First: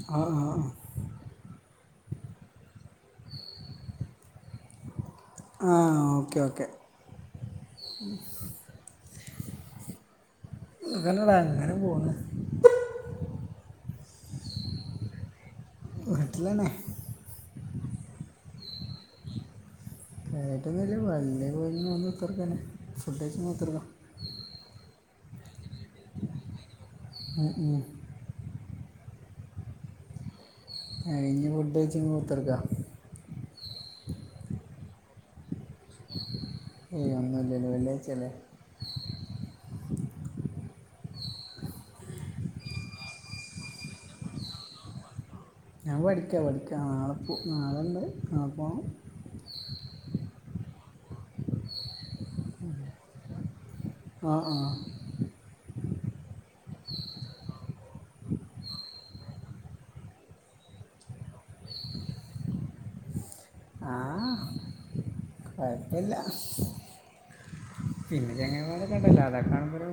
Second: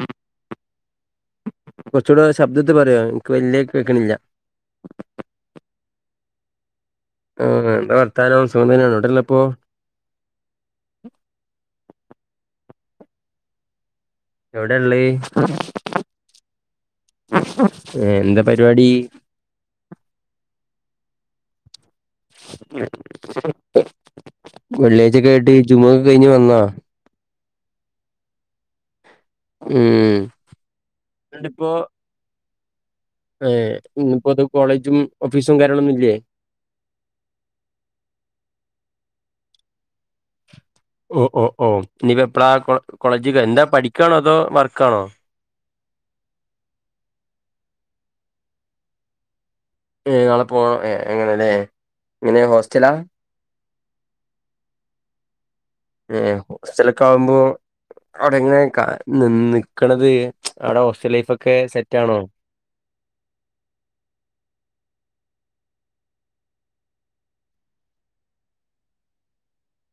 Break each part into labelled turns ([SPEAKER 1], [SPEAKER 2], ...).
[SPEAKER 1] [unintelligible]
[SPEAKER 2] കുറച്ചൂടെ ശബ്ദത്തി പറയോ എനിക്ക് വലിയ കേക്കണില്ല
[SPEAKER 1] ആ ഓക്കേ ഓക്കെ
[SPEAKER 2] ആ എന്താ വർത്താനം സുഖം തന്നെയണ എവിടുള്ളപ്പം
[SPEAKER 1] ങ്ങന പോന്ന്
[SPEAKER 2] എവിടെള്ള
[SPEAKER 1] നാട്ടിലെന്നെ
[SPEAKER 2] എന്താ പരിപാടി
[SPEAKER 1] [inaudible]
[SPEAKER 2] വെള്ളിയഴ്ച്ചക്കയിട്ട് ചുമ ക്കെ കഴിഞ്ഞ് വന്നാ
[SPEAKER 1] മം ഉം
[SPEAKER 2] ഉം
[SPEAKER 1] ഴഞ്ഞ ഫുഡ് കഴിച്ചു കഴിഞ്ഞ് ത്തിർക്കാം
[SPEAKER 2] ഏ് ഇന്ന ഇപ്പോ അത് കോളേജും ഓഫീസും കാര്യങ്ങളോന്നും ല്ലേ?
[SPEAKER 1] ഏയ് ഒന്നല്ലല്ല വെള്ളിയാഴ്ചല്ലേ
[SPEAKER 2] ഓ ഓ ഓ ഇീപ്പ എപ്പളാ കോളേജ എന്താ പഠിക്കാണോ? അതോ 'വർക്കാണോ?
[SPEAKER 1] ഞാൻ പടിക്ക പടിക്ക നാളെപ്പ നാളെണ്ട് നാളെ പോണം
[SPEAKER 2] ഞാളെ പോണം എങ്ങനെയല്ലേ എങ്ങനെ ഹോസ്റ്റലാ
[SPEAKER 1] ആ ആ
[SPEAKER 2] ഏ ഹോസ്റ്റലൊക്കെ ആകുമ്പോ. അവിടെ എങ്ങനെ ക നി നിക്കണത് അവിടെ ഹോസ്റ്റൽ ലൈഫോക്കെ സെറ്റാണോ
[SPEAKER 1] കൊയപ്പല്ല പിന്നെ ചങ്ങയ്മാരെക്കെണ്ടല്ലോ അതാക്കാണുമ്പോരു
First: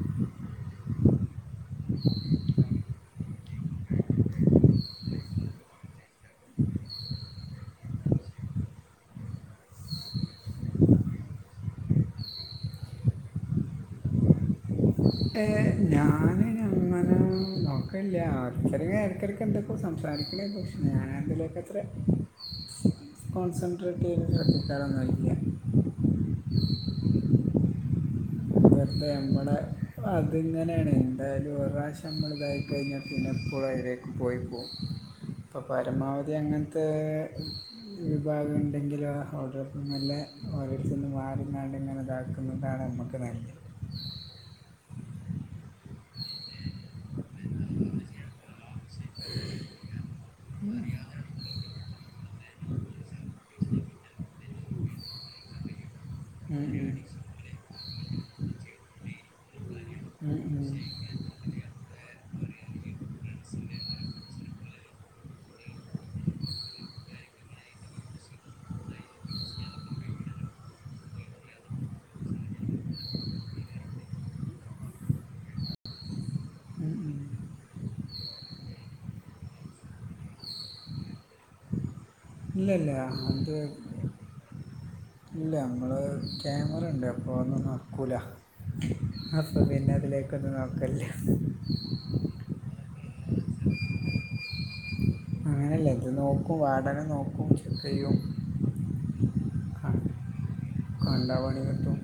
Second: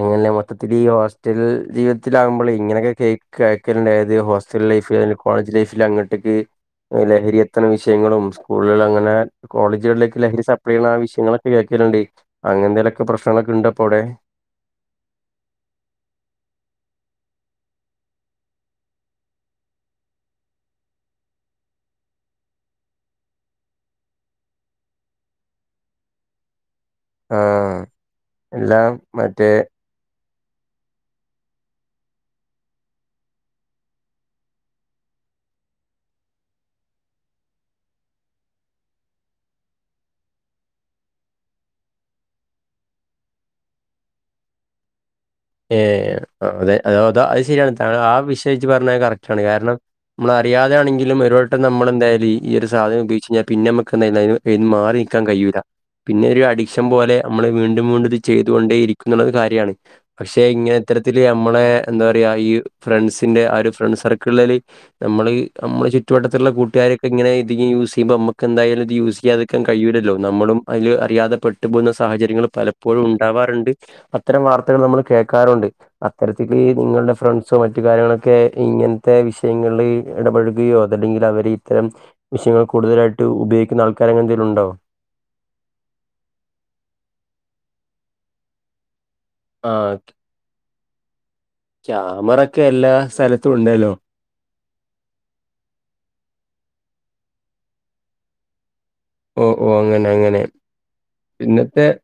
[SPEAKER 2] അങ്ങനെ മൊത്തത്തിൽ ഈ ഹോസ്റ്റൽ ജീവിതത്തിലകുമ്പോൾ ഇങ്ങനെയൊക്കെ കേ കയക്കലുണ്ടായത് ഹോസ്റ്റൽ ലൈഫിൽ കോളേജ് ലൈഫിൽ അങ്ങോട്ടേക്ക് ലഹരി എത്തണ വിഷയങ്ങളും സ്കൂളിൽ അങ്ങനെ കോളേജുകളിലേക്ക് ലഹരി സപ്ലൈയ്ണ വിശയങ്ങളൊക്കെ കേൾക്കലുണ്ട്. അങ്ങനെന്തെലൊക്കെ പ്രശ്നങ്ങളൊക്കെ ഉണ്ട് അപ്പോ അവിടെ
[SPEAKER 1] ഹേ ഞാന് അയ്ന് അങ്ങനെ നോക്കലില്ല ചെറിയ എടുക്കാടുക്കന്തൊക്കൊ സംസാരിക്കണ പക്ഷേ ഞാനതിലെക്കൊക്കെ
[SPEAKER 2] [inaudible]
[SPEAKER 1] കോൺസെൻട്രേറ്റ് ചെയ്തിട്ട്കളിക്കാറുന്നുമില്ല.
[SPEAKER 2] ആഹ എല്ലാം മറ്റേ
[SPEAKER 1] അപ്പോ അതിങ്ങനെയാണ് എന്തായാലും ഒരുപ്രവശ്യംനമ്മൾ ഇതായി കഴിഞ്ഞാൽ പിന്നെപ്പോളും അതിലേക്ക് പോയി പോകവും. ഇപ്പൊ പരമാവധി അങ്ങനത്തെ വിഭാഗം ഉണ്ടെങ്കിലും [unintelligible] ഓരോരുത്തും മാറി മാറി ഇങ്ങനെ ഇതാക്കും. അതാണ് നമുക്ക് നല്ലത്
[SPEAKER 2] ഏ അതെ അ അത അത് ശരിയാണ്. ത ആ വിഷയം ജ് പറഞ്ഞത് കറക്റ്റ് ആണ് കാരണം. നമ്മള അറിയാതാണെങ്കിലും ഒരുവട്ടം നമ്മൾന്തായാല ഈ ഒരു സാധനം ഉപോഗിച്ച്ച് കഴിഞ്ഞാൽ പിന്നെ നമുക്ക് എായാല പിന് മാറി നിൽക്കാൻ കഴിയൂല. പിന്നെ ഒരു
[SPEAKER 1] ഉം
[SPEAKER 2] അഡിക്ഷൻ
[SPEAKER 1] ഉം.
[SPEAKER 2] പോലെ നമ്മള് വീണ്ടും വീണ്ടും ഇത് ചെയ്ത കൊണ്ടേ ഇരിക്കുന്ന ഒരു കാര്യമാണ്.
[SPEAKER 1] ഉം
[SPEAKER 2] പക്ഷെ
[SPEAKER 1] ഉം.
[SPEAKER 2] ഇങ്ങനെ ഇത്തരത്തില്ൽ നമ്മളെ എന്താ പറയാ ഈ ഫ്രണ്ട്സിന്റെ ആ ഒരു ഫ്രണ്ട് സർക്കിളില് ഒരു നമ്മള് നമ്മള് ചുറ്റുവട്ടത്തിലുള്ള കൂട്ടുകാരൊക്കെങ്ങനെ ഇത് യൂസ് ചെയ്യുമ്പോ നമ്മക്ക് എന്താലും ഇത് യൂസ് ചെയ്യാതി ക്കാൻ കഴിയല്ലല്ലോ. നമ്മളും അതില് അറിയാതെ പെട്ടു പോകുന്ന സാഹചര്യങ്ങൾ പലപ്പോഴും ഉണ്ടാവാറുണ്ട്. അത്തരം വാർത്തകൾ നമ്മൾ കേക്കാറുണ്ട്. അത്തരത്തിക്ക് നിങ്ങളുടെ ഫ്രണ്ട്സോ മറ്റു കാര്യങ്ങളൊക്കെ ഇങ്ങനത്തെ വിഷയങ്ങളില് ഇടപെഴുകയോ അതല്ലെങ്കിൽ അവര് ഇത്തരം വിഷയങ്ങൾ
[SPEAKER 1] ഇല്ല ഇല്ല
[SPEAKER 2] കൂടുതലായിട്ട് ഉപയോഗിക്കുന്ന
[SPEAKER 1] അത്
[SPEAKER 2] ആൾക്കാരെ ന്തെങ്കിലും ഉണ്ടോ?
[SPEAKER 1] ഇല്ല നമ്മൾ ക്യാമറ ഉണ്ട് അപ്പോ അതൊന്നും നടക്കൂല
[SPEAKER 2] ആഹാ ക്കെ,
[SPEAKER 1] ക്കതു നടക്കല്ലേ.
[SPEAKER 2] ക്യാമറൊക്കെ എല്ലാ സ്ഥലത്തും ഉണ്ടല്ലോ
[SPEAKER 1] അങ്ങനെയല്ലേ ഇത് നോക്കും വാടനെ നോക്കും ചെക്ക് ചെയ്യും.
[SPEAKER 2] ഓ ഓ അങ്ങനെ അങ്ങനെ
[SPEAKER 1] കണ്ട പണി
[SPEAKER 2] ഇന്നത്തെ
[SPEAKER 1] കിട്ടും.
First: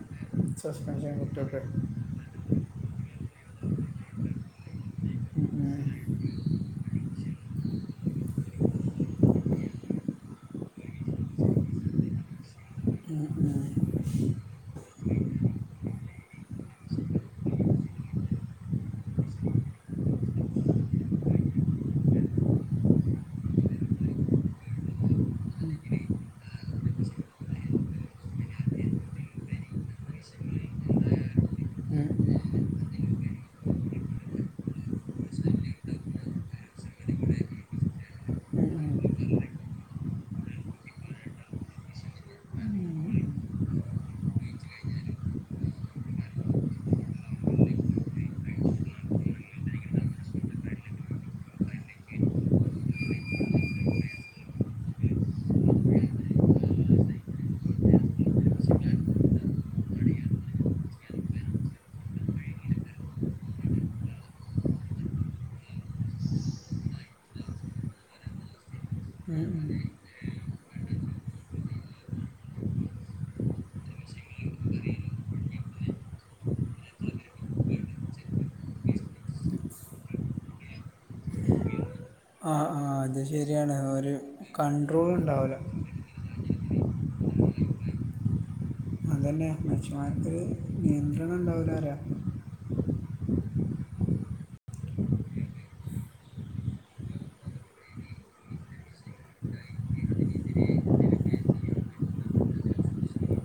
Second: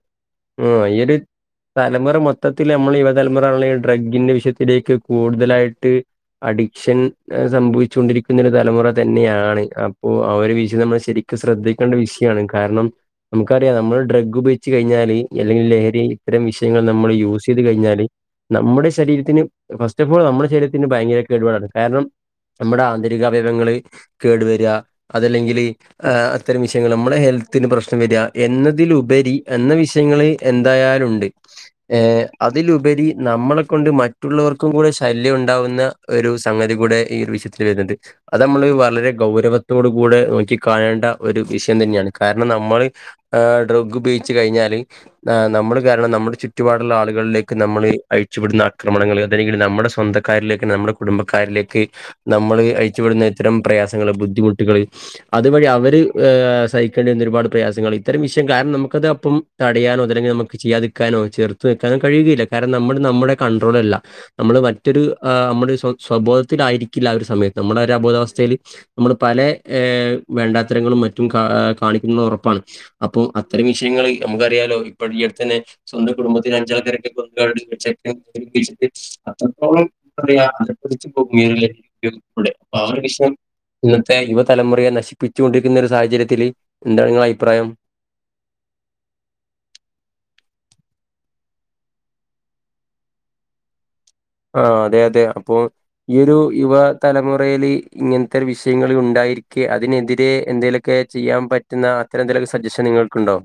[SPEAKER 2] ആ ഈ
[SPEAKER 1] സസ്പെൻഷൻ
[SPEAKER 2] ഒരു
[SPEAKER 1] കിട്ടുലേ
[SPEAKER 2] [unintelligible] മൊത്തത്തിൽ നമ്മൾ യുവതലമുറണങ്കില് ഡ്രഗിന്റെ വിഷയത്തിലേക്ക്
[SPEAKER 1] ഉം ഉം.
[SPEAKER 2] കൂടുതലായിട്ട് അഡിക്ഷൻ സംഭവിച്ചു കൊണ്ടിരിക്കുന്ന ഒരു തലമുറ തന്നെയാണ്. അപ്പോ ആ ഒരു വിശീ നമ്മള് ശെരി ശ്രദ്ധിക്കേണ്ട വിഷയാണ് കാരണം
[SPEAKER 1] ഉം ഉം.
[SPEAKER 2] നമുക്കറിയാം നമ്മള് ഡ്രഗ് ഉപയോഗിച്ച് കഴിഞ്ഞാല് അല്ലെങ്കിൽ ലഹരി ഇത്തരം വിഷയങ്ങൾ നമ്മള് യൂസ് ചെയ്ത് കഴിഞ്ഞാല് നമ്മുടെ ശരീരത്തിന് ഫസ്റ്റ് ഓഫ് ഓൾ നമ്മുടെ ശരീരത്തിന് ഭയങ്കരൊക്കെ കൊടുപാടാണ് കാരണം നമ്മുടെ ആന്തരിക അവയവങ്ങള് കേടുവരാ അതല്ലെങ്കിൽ ആ ഇത്തരം വിഷയങ്ങൾ നമ്മുടെ ഹെൽത്തിന് പ്രശ്നം വരാ എന്നതിലുപരി എന്ന വിഷയങ്ങള് എന്തായാലുണ്ട്. ഏ
[SPEAKER 1] ഉം
[SPEAKER 2] അതിലുപരി നമ്മളെ കൊണ്ട് മറ്റുള്ളവർക്കും കൂടെ ശല്യം ഉണ്ടാവുന്ന ഒരു സംഗതി കൂടെ ഈ ഒരു വിഷയത്തിൽ വരുന്നുണ്ട്. അത് നമ്മൾ വളരെ ഗൗരവത്തോട് കൂടെ നോക്കി കാണേണ്ട ഒരു വിഷയം തന്നെയാണ് കാരണം നമ്മള് ആ ഡ്രഗ് ഉപയോഗച്ച് കഴിഞ്ഞാല് ആ നമ്മള് കാരണം നമ്മുടെ ചുറ്റുപാടുള്ള ആളുകളിലേക്ക് നമ്മള് അഴിച്ചു വിടുന്ന ആക്രമണങ്ങൾ അതല്ലെങ്കിൽ നമ്മുടെ സ്വന്തം കാരിലേക്ക് നമ്മുടെ കുടുംബക്കാരിലേക്ക് നമ്മള് അയച്ചു വിടുന്ന ഇത്തരം പ്രയാസങ്ങള് ബുദ്ധിമുട്ടുകള് അതുവഴി അവര് ഏ സഹിക്കേണ്ടി വരുന്ന ഒരുപാട് പ്രയാസങ്ങൾ ഇത്തരം വിഷയം കാരണം നമുക്കത് അപ്പം തടയാനോ അതല്ലെങ്കിൽ നമുക്ക് ചെയ്യാതിക്കാനോ ചേർ നക്കാനും കഴിയുല്ല കാരണം നമ്മുടെ നമ്മുടെ കൺട്രോളല്ല നമ്മള് മറ്റൊരു നമ്മുടെ സ്വ സ്വബോധത്തിലായിരിക്കില്ല ആ ഒരു സമയത്ത് നമ്മുടെ ഒരു അബോധ അവസ്ഥയില്. നമ്മൾ പല
[SPEAKER 1] ഉം ഉം.
[SPEAKER 2] ഏ വേണ്ടാത്തരങ്ങളും മറ്റും കാ കാണിക്കുന്നത് ഉറപ്പാണ്. അപ്പൊ അത്തരം വിഷയങ്ങള് നമുക്കറിയാലോ ഇപ്പഴും ഈ അടു തന്നെ സ്വന്തം കുടുംബത്തിൽ അഞ്ചാൾ കാരെകെ [unintelligible] ചെക്കൻ [unintelligible] അത്രത്തോളം എന്താ [unintelligible] അതപതിച്ചു [unintelligible]
[SPEAKER 1] ആഹാ ആഹാ അത് ശരിയാണ് ഒരു കണ്ടട്രോൾ ഉണ്ടാവൂല
[SPEAKER 2] സാഹചര്യത്തിത്തില് എന്താണ് ഇങ്ങളുടെ അഭിപ്രായം
[SPEAKER 1] അതെന്നെ മനുഷ്യന്മാർക്ക് നിയന്ത്രണം ണ്ടാവൂലറയാ
[SPEAKER 2] ആഹാ അതെ അതെ അപ്പൊ ഈ ഒരു യുവ തലമുറേൽ ഇങ്ങനത്തെ ഒരു വിഷയങ്ങ ഉണ്ടായിരിക്കെ അതിനെതിരെ എന്തെല ഒക്കെ ചെയ്യാൻ പറ്റുന്ന അത്ര എന്തെലൊക്കെ സജഷൻ നിങ്ങൾക്കുണ്ടോ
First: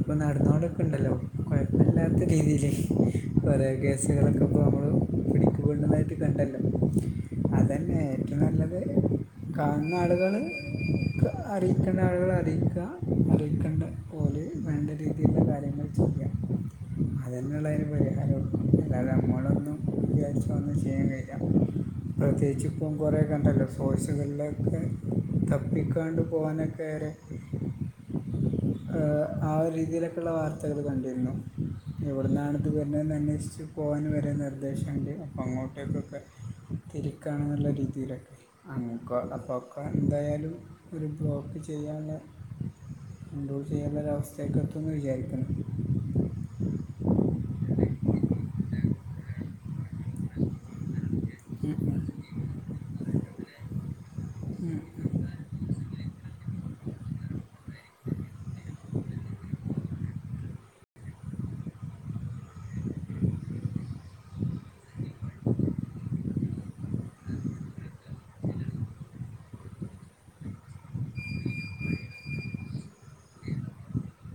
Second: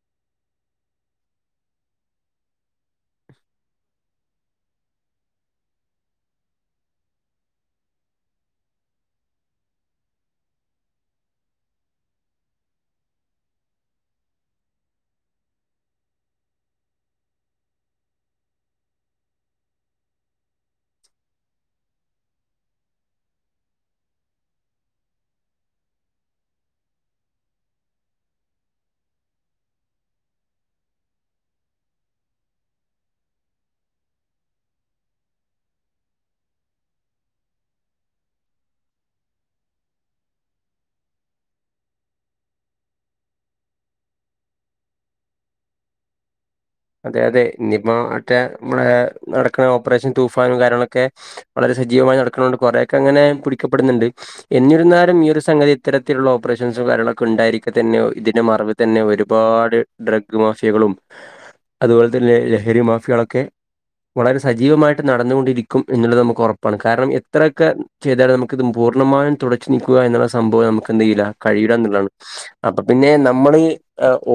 [SPEAKER 1] ഇപ്പൊ നടന്നോണ്ട്ക്ക്ണ്ടല്ലോ കുഴപ്പമില്ലാത്ത രീതിയിൽ കുറേ കേസുകളൊക്കെ പൊമ്മൾ പിടിക്കപ്പെടുന്നതായിട്ട് കണ്ടല്ലോ അതന്നെ ഏറ്റവും നല്ലത് കാണുന്ന ആളുകള്കാ അറിയിക്കേണ്ട ആളുകൾ അറിയിക്കുക അറിയിക്കേണ്ടഓ വേണ്ട രീതിയിലുള്ള കാര്യങ്ങൾ ചെയ്യാം അതന്നെയുള്ളൂ അയ്നു പരിഹാരള്ളൂ അല്ലാതെ നമ്മളൊന്നും വിചരിച്ചൊന്നും ചെയ്യാൻ കഴിയില്ല പ്രത്യേകിച്ച് ഇപ്പം കുറെക്കെ ഇണ്ടല്ലോ ഫോഴ്സുകളിലൊക്കെ തപ്പിക്കാണ്ട് പോകാനൊക്കെര് ഏ ആ രീതിയിലൊക്കെയുള്ള വാർത്തകള്കണ്ടിരുന്നു എവിടന്നാണത് വരുന്നതെന്ന് അന്വേഷിച്ചച്ച് പോകൻ വരെ നിർദ്ദേശമുണ്ട് അപ്പോ അങ്ങോട്ടേക്കൊക്കെ തിരിക്കാണെന്നുള്ള രീതിയിലൊക്കെ അങ്ങക്ക അപ്പൊ ഒക്കെ എന്തായാലും ഒരു ബ്ലോക്ക് ചെയ്യാള്ളെ കണ്ട്രോൾചെയ്യാല്ലേ അവസ്ഥയൊക്ക എത്തൂന്ന് വിചാരിക്കണ്.
[SPEAKER 2] അതെ അതെ ഇഞ്ഞിപ്പോ മറ്റേമ്മളെ നടക്കുന്ന ഓപ്പറേഷൻ തൂഫാനും കാര്യങ്ങളൊക്കെ വളരെ സജീവമായി നടക്കണോണ്ട് കൊറെയൊക്കെ അങ്ങനെ പിടിക്കപ്പെട്ന്ന്ണ്ട്. എന്നിരുന്നാലും ഈ ഒരു സംഗതി ഇത്തരത്തിലുള്ള ഓപ്പറേഷൻസും കാര്യങ്ങളൊക്കെ ഇണ്ടായിരിക്കത്തന്നെ ഇതിന്റെ മറവ് തന്നെ ഒരുപാട് ഡ്രഗ്ഗ് മാഫിയകളും അതുപോലെ തന്നെ ലഹരി മാഫിയേളൊക്കെ വളരെ സജീവമായിട്ട് നടന്നുകൊണ്ടിരിക്കും എന്നുള്ളത് നമ്ക്കൊറപ്പാണ്. കാരണം എത്രയൊക്കെ ചെയ്താലും നമുക്കിത് പൂർണമായും തുടച്ച് നീക്കുക എന്നുള്ള സംഭവം നമുക്കെന്തയ്യൂല കഴിയൂലാന്ന്ള്ളതാണ്. അപ്പൊ പിന്നെ നമ്മള്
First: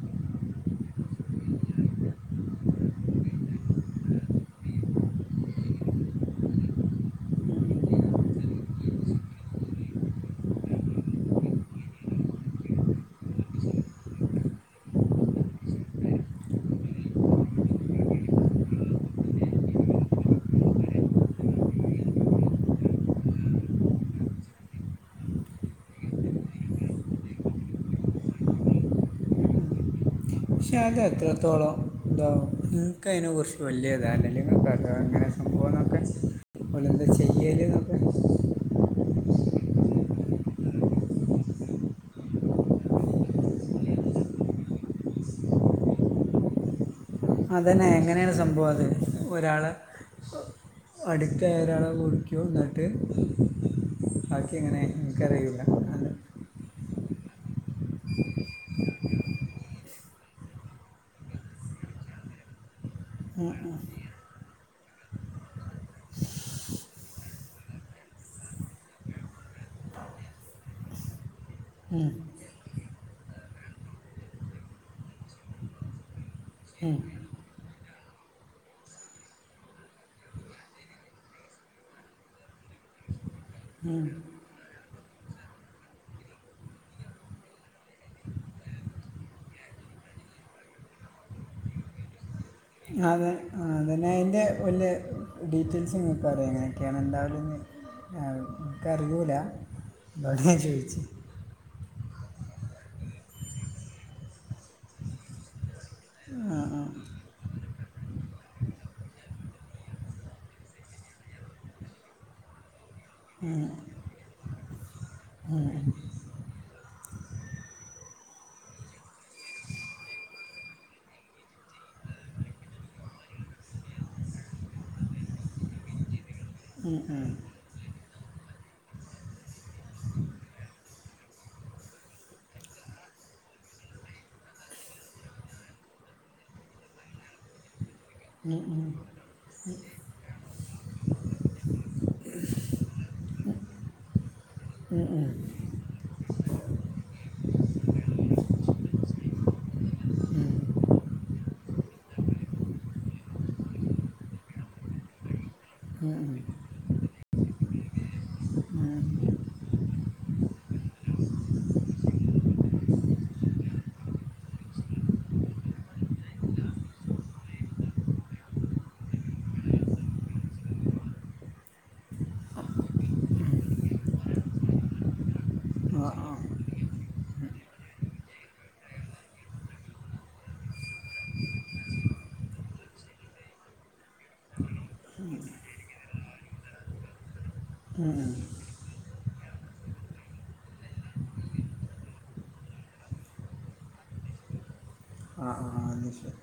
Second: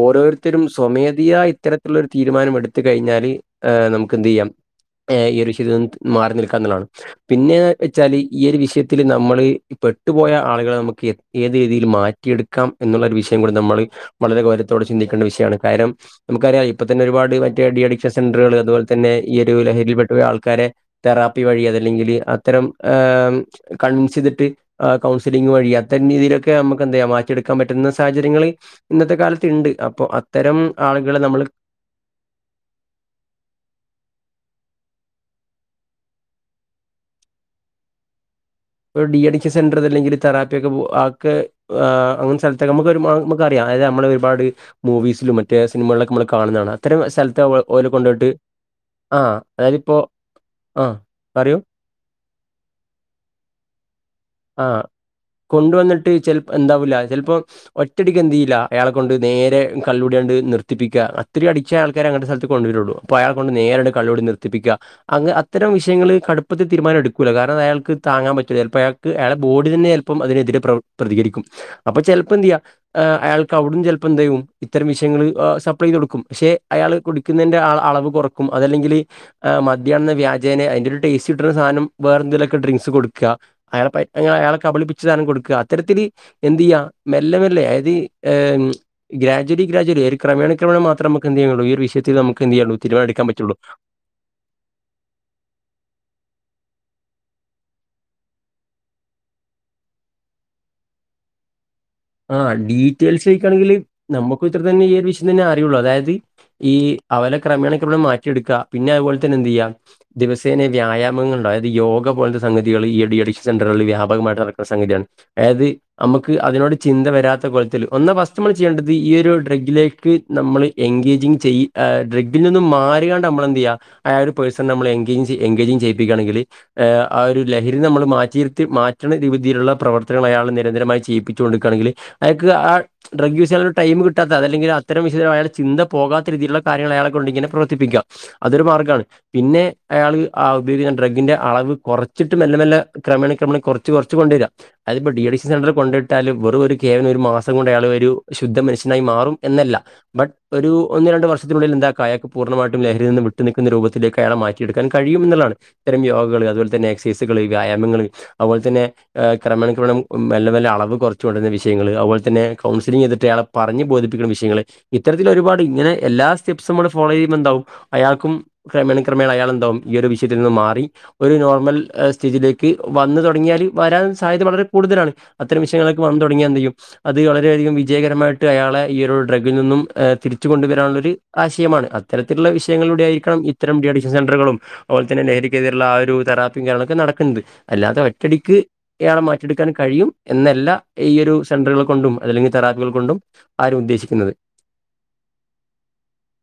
[SPEAKER 2] ഓരോരുത്തരും സ്വമേധയാ ഇത്തരത്തിലുള്ളൊരു തീരുമാനമെടുത്ത് കഴിഞ്ഞാല് ഏഹ് നമുക്കെന്തെയ്യാം, ഈഹ് ഒരു ഹിതന്ത്‌ മാറി നിൽക്കാന്ന്ള്ളതാണ്. പിന്നേ എച്ചാല് ഈയൊരു വിഷയത്തില് നമ്മള് പെട്ടുപോയ ആളുകളെ നമുക്ക് എ ഏത് രീതീല് മാറ്റിയെടുക്കാം എന്നുള്ള ഒരു വിഷയം കൂടി നമ്മള് വളരെ ഗൗരവത്തോടെ ചിന്തിക്കേണ്ട വിഷയാണ്. കാര്യം നമുക്കറിയാം ഇപ്പൊ തന്നെ ഒരുപാട് മറ്റേ ഡീ അഡിക്ഷൻ സെന്ററ്കള് അതുപോലെ തന്നെ ഈ ഒരു ലഹരിയിൽ പെട്ടുപോയ ആൾക്കാരെ തെറാപ്പി വഴി അതല്ലെങ്കില് അത്തരം, ഈഹ് കൺസിതിട്ട് ഏഹ് കൗൺസിലിംഗ് വഴി അത്തരം രീതിയിലൊക്കെ നമുക്കെന്തെയ്യാ മാറ്റിയെടുക്കാൻ പറ്റുന്ന സാഹചര്യങ്ങള് ഇന്നത്തെ കാലത്ത് ഇണ്ട്. അപ്പൊ അത്തരം ആള്കളെ നമ്മള്
[SPEAKER 1] ന്തോ ഇൻക്കയിനെ കുറിച്ച് വല്യ ധാരണല്ല. ഇങ്ങക്കറിയ്യോ അതെങ്ങനെ സംഭവന്നൊക്കെ? ഓലെന്താ ചെയ്യല്ന്നൊക്കെ?
[SPEAKER 2] ഒരു ഡീ അഡിക്ഷൻ സെന്ററ് അതല്ലെങ്കില് തെറാപ്പിയൊക്കെ ആക്ക് ഏഹ് അങ്ങനെ സ്ഥലത്തൊക്കെ നമുക്ക് നമുക്കറിയാം അതായത് നമ്മളൊരുപാട് മൂവീസിലും മറ്റെ സിനിമകൾലൊക്കെ നമ്മള് കാണുന്നതാണ്. അത്തരം സ്ഥല
[SPEAKER 1] അതന്നെ, എങ്ങനെയാണ് സംഭവത്? ഒരാളെ
[SPEAKER 2] അതായത് ഇപ്പോ ആ പറയൂ
[SPEAKER 1] അഡിക്റ്റായൊരാളെ ഒതുക്കി യു ഇന്നിട്ട്?
[SPEAKER 2] ആഹ്
[SPEAKER 1] അത്
[SPEAKER 2] കൊണ്ടുവന്നിട്ട് ചെല എന്താവില്ല ചിലപ്പോ ഒറ്റടിക്ക് എന്തെയ്യില്ല അയാളെ കൊണ്ട് നേരെ കള്ളൂടിയണ്ട് നിർത്തിപ്പിക്ക. അത്രയും അഡിറ്റായ ആൾക്കാരെ അങ്ങനത്തെ സ്ഥലത്ത് കൊണ്ടുവരുള്ളൂ. അപ്പോ അയാളെ കൊണ്ട്
[SPEAKER 1] ഉം,
[SPEAKER 2] നേരണ്ട് കള്ളൂടി നിർ ത്തിപ്പിക്ക. അത്തരം വിഷയങ്ങള് കടുപ്പത്തി തീരുമാനം എടുക്കൂല്ല. കാരണം അയാൾക്ക് താങ്ങാൻ പറ്റൂല. ചെലപ്പോ അയാൾ ക്ക് അയാളെ ബോഡി തന്നെ ചെലപ്പം അതിനെതിരെ പ്രവ പ്രതികരിക്കും. അപ്പൊ
[SPEAKER 1] ഉം,
[SPEAKER 2] ചെലപ്പെന്തെയ്യാം ഈഹ് അയാൾക്ക് അവിട്ന്നും ചിലപ്പൊ എന്തയ്യും ഇത്തരം വിഷയങ്ങള് സപ്ലൈ ചെയ്ത് കൊടുക്കും. പക്ഷെ അയാള്
[SPEAKER 1] ഉം,
[SPEAKER 2] കുടിക്കുന്നതിന്റെ അളവ് കൊറക് ക്കും അതല്ലെങ്കില് ഈഹ് മദ്യംന്ന വ്യാജേനെ അതിന്റൊരു ടേസ്റ്റ് കിട്ടണ സാനം വേറെന്തേലൊക്കെ ഡ്രിങ്ക്സ് കൊടുക്ക്കാ അയാള പ
[SPEAKER 1] ഉം.
[SPEAKER 2] അയാളെ കബളിപ്പി ച്ച് ദാനം കൊട്ക്കാ. അത്തരത്തില് എന്തിയ്യാ മെല്ലെ മെല്ലെ അതായത് ഏഹ് ഗ്രാജ്വലി ഗ്രാജ്വലി ഒരു ക്രമേണ ക്രമേണ മാത്രമ്മക്ക് എന്തെയ്യാൻ കയ്യുള്ളു ഈ ഒരു വിഷയത്തില് നമ്ക്
[SPEAKER 1] അതെ ആഹ്. പിന്നെ അയ്ന്റെ ഒര് ഡീറ്റെയിൽസ് ഇങ്ങൾ പറയോ എങ്ങനൊക്കെയാണ് എന്താണ്ന്ന്. ആ ഇക്കറിയൂല്ലാ. അതോണ്ടാ ഞാൻ ചോയിച്ചേ.
[SPEAKER 2] ആഹ് ഡീറ്റെയിൽസോയിക്കാണെങ്കില്, നമമ്മക്കു ഇത്ര തന്നെ ഈ ഒരു വിഷയം തന്നെ അറിയൊള്ളൂ. അതായത് ത്
[SPEAKER 1] ആ
[SPEAKER 2] ഈ
[SPEAKER 1] ആ
[SPEAKER 2] അവലെ ക്രമേണ ക്രമേണെ മാറ്റിയെട്ക്കാ. പിന്നെ അത്പോലെ തന്നെ എന്തെയ്യാ ദിവസേനെ വ്യായാമങ്ങള്ണ്ട്. അതായത് യോഗ പോലത്തെ സംഗതികള്. ഈയടിയടി ഡീ അഡിക്ഷൻ സെന്ററ്കള് വ്യാപകമായിട്ട് നടക്ക്ന്ന സംഗതിയാണ്. അതാത് അമ്മക്ക് അതിനോട് ചിന്ത വരാത്ത കോലത്തില്. ഒന്ന് ഫസ്റ്റമ്മള് ചെയ്യണ്ടത് ഈ ഒരു ഡ്രഗ്ഗിലേക്ക് നമ്മൾ എഗ്ഗേജിങ്ങ് ചെയ്യ് ആഹ് ഡ്രഗ്ഗിൽ നിന്നും മാറിയാണ്ട് അമ്മളെന്തിയ്യാ ആ ഒരു പേഴ്‌സൺ നമ്മളെ എഗ്ഗേജ് എഗ്ഗേജിങ്ങ് ചെയ്യിപ്പിക്കാണെങ്കില്
[SPEAKER 1] ഉം,
[SPEAKER 2] ഏഹ് ആ
[SPEAKER 1] ഉം.
[SPEAKER 2] ഒരു ലഹരി നമ്മള് മാറ്റിയിരുത്തി മാറ്റണ രീതീല്ള്ള പ്രവർത്തനങ്ങൾ അയാള് നിരന്തരമായി ചെയ്യിപ്പി ച്ചോണ്ട്ക്കാണെങ്കില് അയാക്ക്‌ ആ ഡ്രഗ് യൂസെയ്യാനൊരു ടൈമ് കിട്ടാത്ത അതല്ലങ്കില് അത്തരം ഹിതം അയാളെ ചിന്ത പോകാത്ത രീതിയിലുള്ളാരോ കാര്യങ്ങള് അയാളെ കൊണ്ട് ഇങ്ങനെ പ്രവർത്തിപ്പിക്കാ. അതൊരു മാർഗ്ഗാണ്. പിന്നെ അയാള് ആ ഉപയോഗിക്കുന്ന ഡ്രഗ്ഗിന്റെ അളവ് കൊറച്ചിട്ട് മെല്ലെ മെല്ലെ ക്രമേണ ക്രമേണ കൊറച്ച് കൊറച്ച് കൊണ്ടരാ. അതിപ്പോ ഡീ അഡിക്ഷൻ സെന്ററി കൊണ്ട് ഇ ട്ടാലും വെറു ഒരു കേവലം ഒരു മാസം കൊണ്ട് അയാളൊരു ശുദ്ധ മനുഷ്യനായി മാറും എന്നല്ല. ബട്ട്. ഒരു ഒന്ന് രണ്ട് വർഷത്തിനുള്ളിൽ എന്താക്കാ അയാക്ക് പൂർണ്ണമായിട്ടും ലഹരിയിൽ നിന്ന് വിട്ടു നിക്കുന്ന രൂപത്തിലേക്ക് അയാളെ മാറ്റിയെടുക്കാൻ കഴിയുംന്നുള്ളതാണ്. ഇത്തരം യോഗകള് അത്പോലത്തന്നെ എക്സൈസ്കള് വ്യായാമങ്ങള് അത്പോലത്തന്നെ ഈഹ് ക്രമേണ ക്രമേണ മെല്ലെ മെല്ലെ അളവ് കൊറച്ച് കൊണ്ടര്ന്ന വിഷയങ്ങള്, അഹ്പോല തന്നെ കൗൺസിലിങ്ങ് ചെയ്ത്ട്ട് അയാളെ പറഞ്ഞ് ബോധിപ്പിക്ക്ണ വിഷയങ്ങള്. ഇത്തരത്തില് ഒരുപാട് ഇങ്ങനെ എല്ലാ സ്റ്റെപ്സും മ്മള് ഫോളോ ചെയ്യുമ്പോ എന്താവും അയാക്കും. ക്രമേണെ, ക്രമേണ അയാളെന്താവും ഈ ഒരു വിഷയത്തിന്ന് മാറി. ഒരു നോർമൽ ഹ് സ്ഥിതിലേക്ക് വന്ന് തൊടങ്ങിയാല് വരാൻ സാധ്യത വളരെ കൂടുതലാണ് അത്തരം വിശ് ള്ക്ക്
[SPEAKER 1] ആ
[SPEAKER 2] വന്ന്
[SPEAKER 1] ആ
[SPEAKER 2] തൊടങ്ങിയാ എന്തിയ്യും. അത് വളരെ അധികം വിജയകരമായിട്ട് അയാളെ ഈ ഒരു ഡ്രഗിൽ നിന്നും ഏഹ് തിരിച്ചു കൊണ്ടുവരാനുള്ളൊര്. ആശയമാണ് അത്തരത്തിലുള്ള വിഷയങ്ങളിലൂടെ ആയിരിക്കണം ഇത്തരം ഡിഅഡിക്ഷൻ സെന്ററുകളും. അഹ്പോലെതന്നെ ലഹരിക്കെതിരുള്ള ആ ഒരു തെറാപ്പീ കാര്യങ്ങളൊക്കെ നടക്ണ്ത് അല്ലാതെ ഒറ്റടിക്ക് ഇയാളെ മാറ്റിയെടുക്കാൻ കഴിയും. എന്നല്ലാ ഈ ഒരു സെന്ററ്കളെ കൊണ്ടും അതല്ലെങ്കി തെറാപ്പികള് കൊണ്ടും ആരും ഉദ്ദേശിക്കുന്നത്.
[SPEAKER 1] ആഹ്, ആഹ്, ആഹ്. അഹ് ശരി.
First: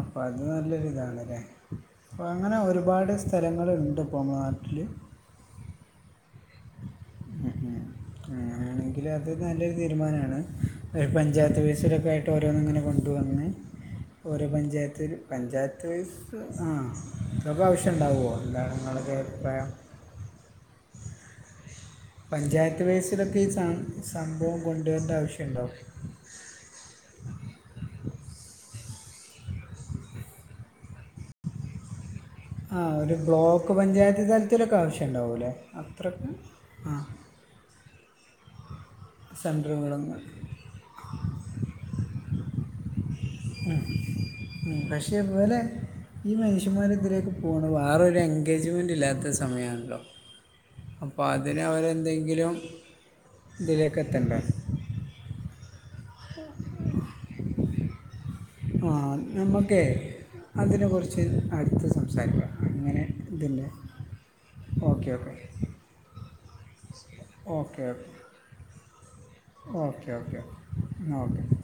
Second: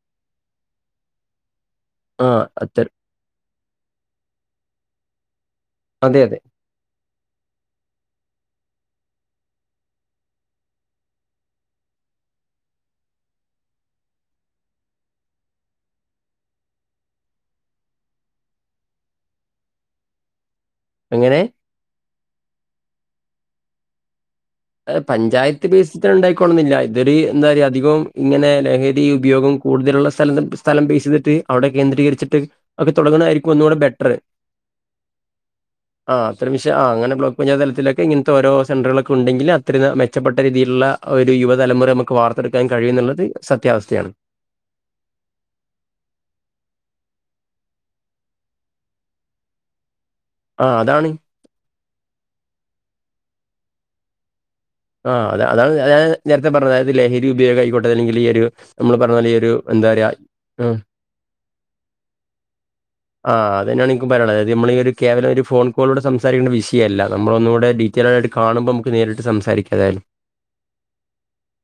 [SPEAKER 1] അപ്പ അത് നല്ലൊരു ഇതാണ്ലേ? അപ്പോ
[SPEAKER 2] ആഹ്
[SPEAKER 1] അങ്ങനെ
[SPEAKER 2] അത്ര
[SPEAKER 1] ഒരുപാട് സ്ഥലങ്ങള്ണ്ട് പ്പോ മ്മളെ നാട്ടില്.
[SPEAKER 2] അതെ അതെ.
[SPEAKER 1] എങ്കില് അത് നല്ലൊരു തീരുമാനമാണ് ഒരു പഞ്ചായത്ത് ബേസിലൊക്കെ ആയിട്ട് ഓരോന്ന്ങ്ങനെ കൊണ്ട് വന്ന്. ഓരോ പഞ്ചായത്തൊരു പഞ്ചായത്ത് ബേസ്. ത് ആഹ് തൊക്കാവശ്യം ണ്ടാവോ ന്താണ് ങ്ങളൊക്കെ അഭിപ്രായം.
[SPEAKER 2] എങ്ങനെ.
[SPEAKER 1] പഞ്ചായത്ത് ബേസിലൊക്കെ ഈ സ സംഭവം.
[SPEAKER 2] അഹ്
[SPEAKER 1] കൊണ്ടുവരേണ്ട ആവശ്യമുണ്ടോ
[SPEAKER 2] പഞ്ചായത്ത് ബേസ്. ഉണ്ടായിക്കോണന്നില്ല ഇതൊര് എന്താ റയാ അധികവും ഇങ്ങനെ ലഹരി ഉപയോഗം കൂടുതലുള്ള സ്ഥലം. സ്ഥലം ബേസേയ്തിട്ട് അവിടെ കേന്ദ്രീകരിച്ചിട്ട്.
[SPEAKER 1] ആ
[SPEAKER 2] ഒക്കെ
[SPEAKER 1] ഒരു
[SPEAKER 2] തുടങ്ങണായിരിക്കും
[SPEAKER 1] ബ്ലോക്ക്
[SPEAKER 2] ഒന്നൂടെ ബെറ്റർ.
[SPEAKER 1] പഞ്ചായത്ത് തലത്തിലൊക്കെ ആവശ്യം ഉണ്ടാവൂലേ
[SPEAKER 2] ആഹ്
[SPEAKER 1] അത്രക്ക്
[SPEAKER 2] അത്തരം വിഷയം ആഹ്
[SPEAKER 1] ആ
[SPEAKER 2] അങ്ങനെ ബ്ലോ ക്ക് പഞ്ചായതലത്തിലൊക്കെ ഇങ്ങനത്തെ ഓരോ സെൻറ്കളൊക്കെ ഉണ്ടെങ്കില് അത്രിത
[SPEAKER 1] സെൻറ്ററുകളും
[SPEAKER 2] മെച്ചപ്പെട്ട രീതിയില്ള്ള. ഒരു യുവതലമുറ മ്മക്ക് വാർത്തെടുക്കാൻ കഴിയുംന്നുള്ളത് സത്യാവസ്ഥയാണ്.
[SPEAKER 1] ഹും പക്ഷേ ഇവലെ ഈ മനുഷ്യന്മാർ ഇതിലേക്ക് പോണ വേറെ ഒരു എൻഗേജ്മെന്റ് ഇല്ലാത്ത സമയാണല്ലോ.
[SPEAKER 2] ആഹ് അതാണ്
[SPEAKER 1] അപ്പൊ അതിനവരെ എന്തെങ്കിലും ഇതിലേക്ക് എത്തണ്ടേ.
[SPEAKER 2] ആഹ് അത അതാണ് അത നേരത്തെ പറഞ്ഞായിരുന്നിലേ ലഹരി ഉപയോഗ ആയിക്കോട്ടെ അല്ലെങ്കിൽ ഈ ഒരു
[SPEAKER 1] ആ
[SPEAKER 2] നമ്മള് പറഞ്ഞാ പോലെ ഈ ഒരു
[SPEAKER 1] നമുക്കേ
[SPEAKER 2] എന്താ പറയാ ഉം
[SPEAKER 1] അതിനെക്കുറിച്ച് അടുത്ത് സംസാരിക്കാം അങ്ങനെ
[SPEAKER 2] ആഹ്
[SPEAKER 1] ഇതിൻ്റെ
[SPEAKER 2] അതന്നെയാണ് എനിക്ക് പറയാനുള്ളത്ത് നമ്മൾ ഒരു
[SPEAKER 1] ഓക്കെ ഓക്കെ
[SPEAKER 2] കേവലം ഫോൺ ഇപ്പോളിവിടെ സംസാരിക്കണ്ട വിഷയല്ല നമ്മളൊന്നൂടെ
[SPEAKER 1] ഓക്കെ
[SPEAKER 2] ഡീറ്റെയിൽ ആയിട്ട് കാണുമ്പോ നമുക്ക് നേരിട്ട് സംസാരിക്ക
[SPEAKER 1] എന്നാ ഓക്കേ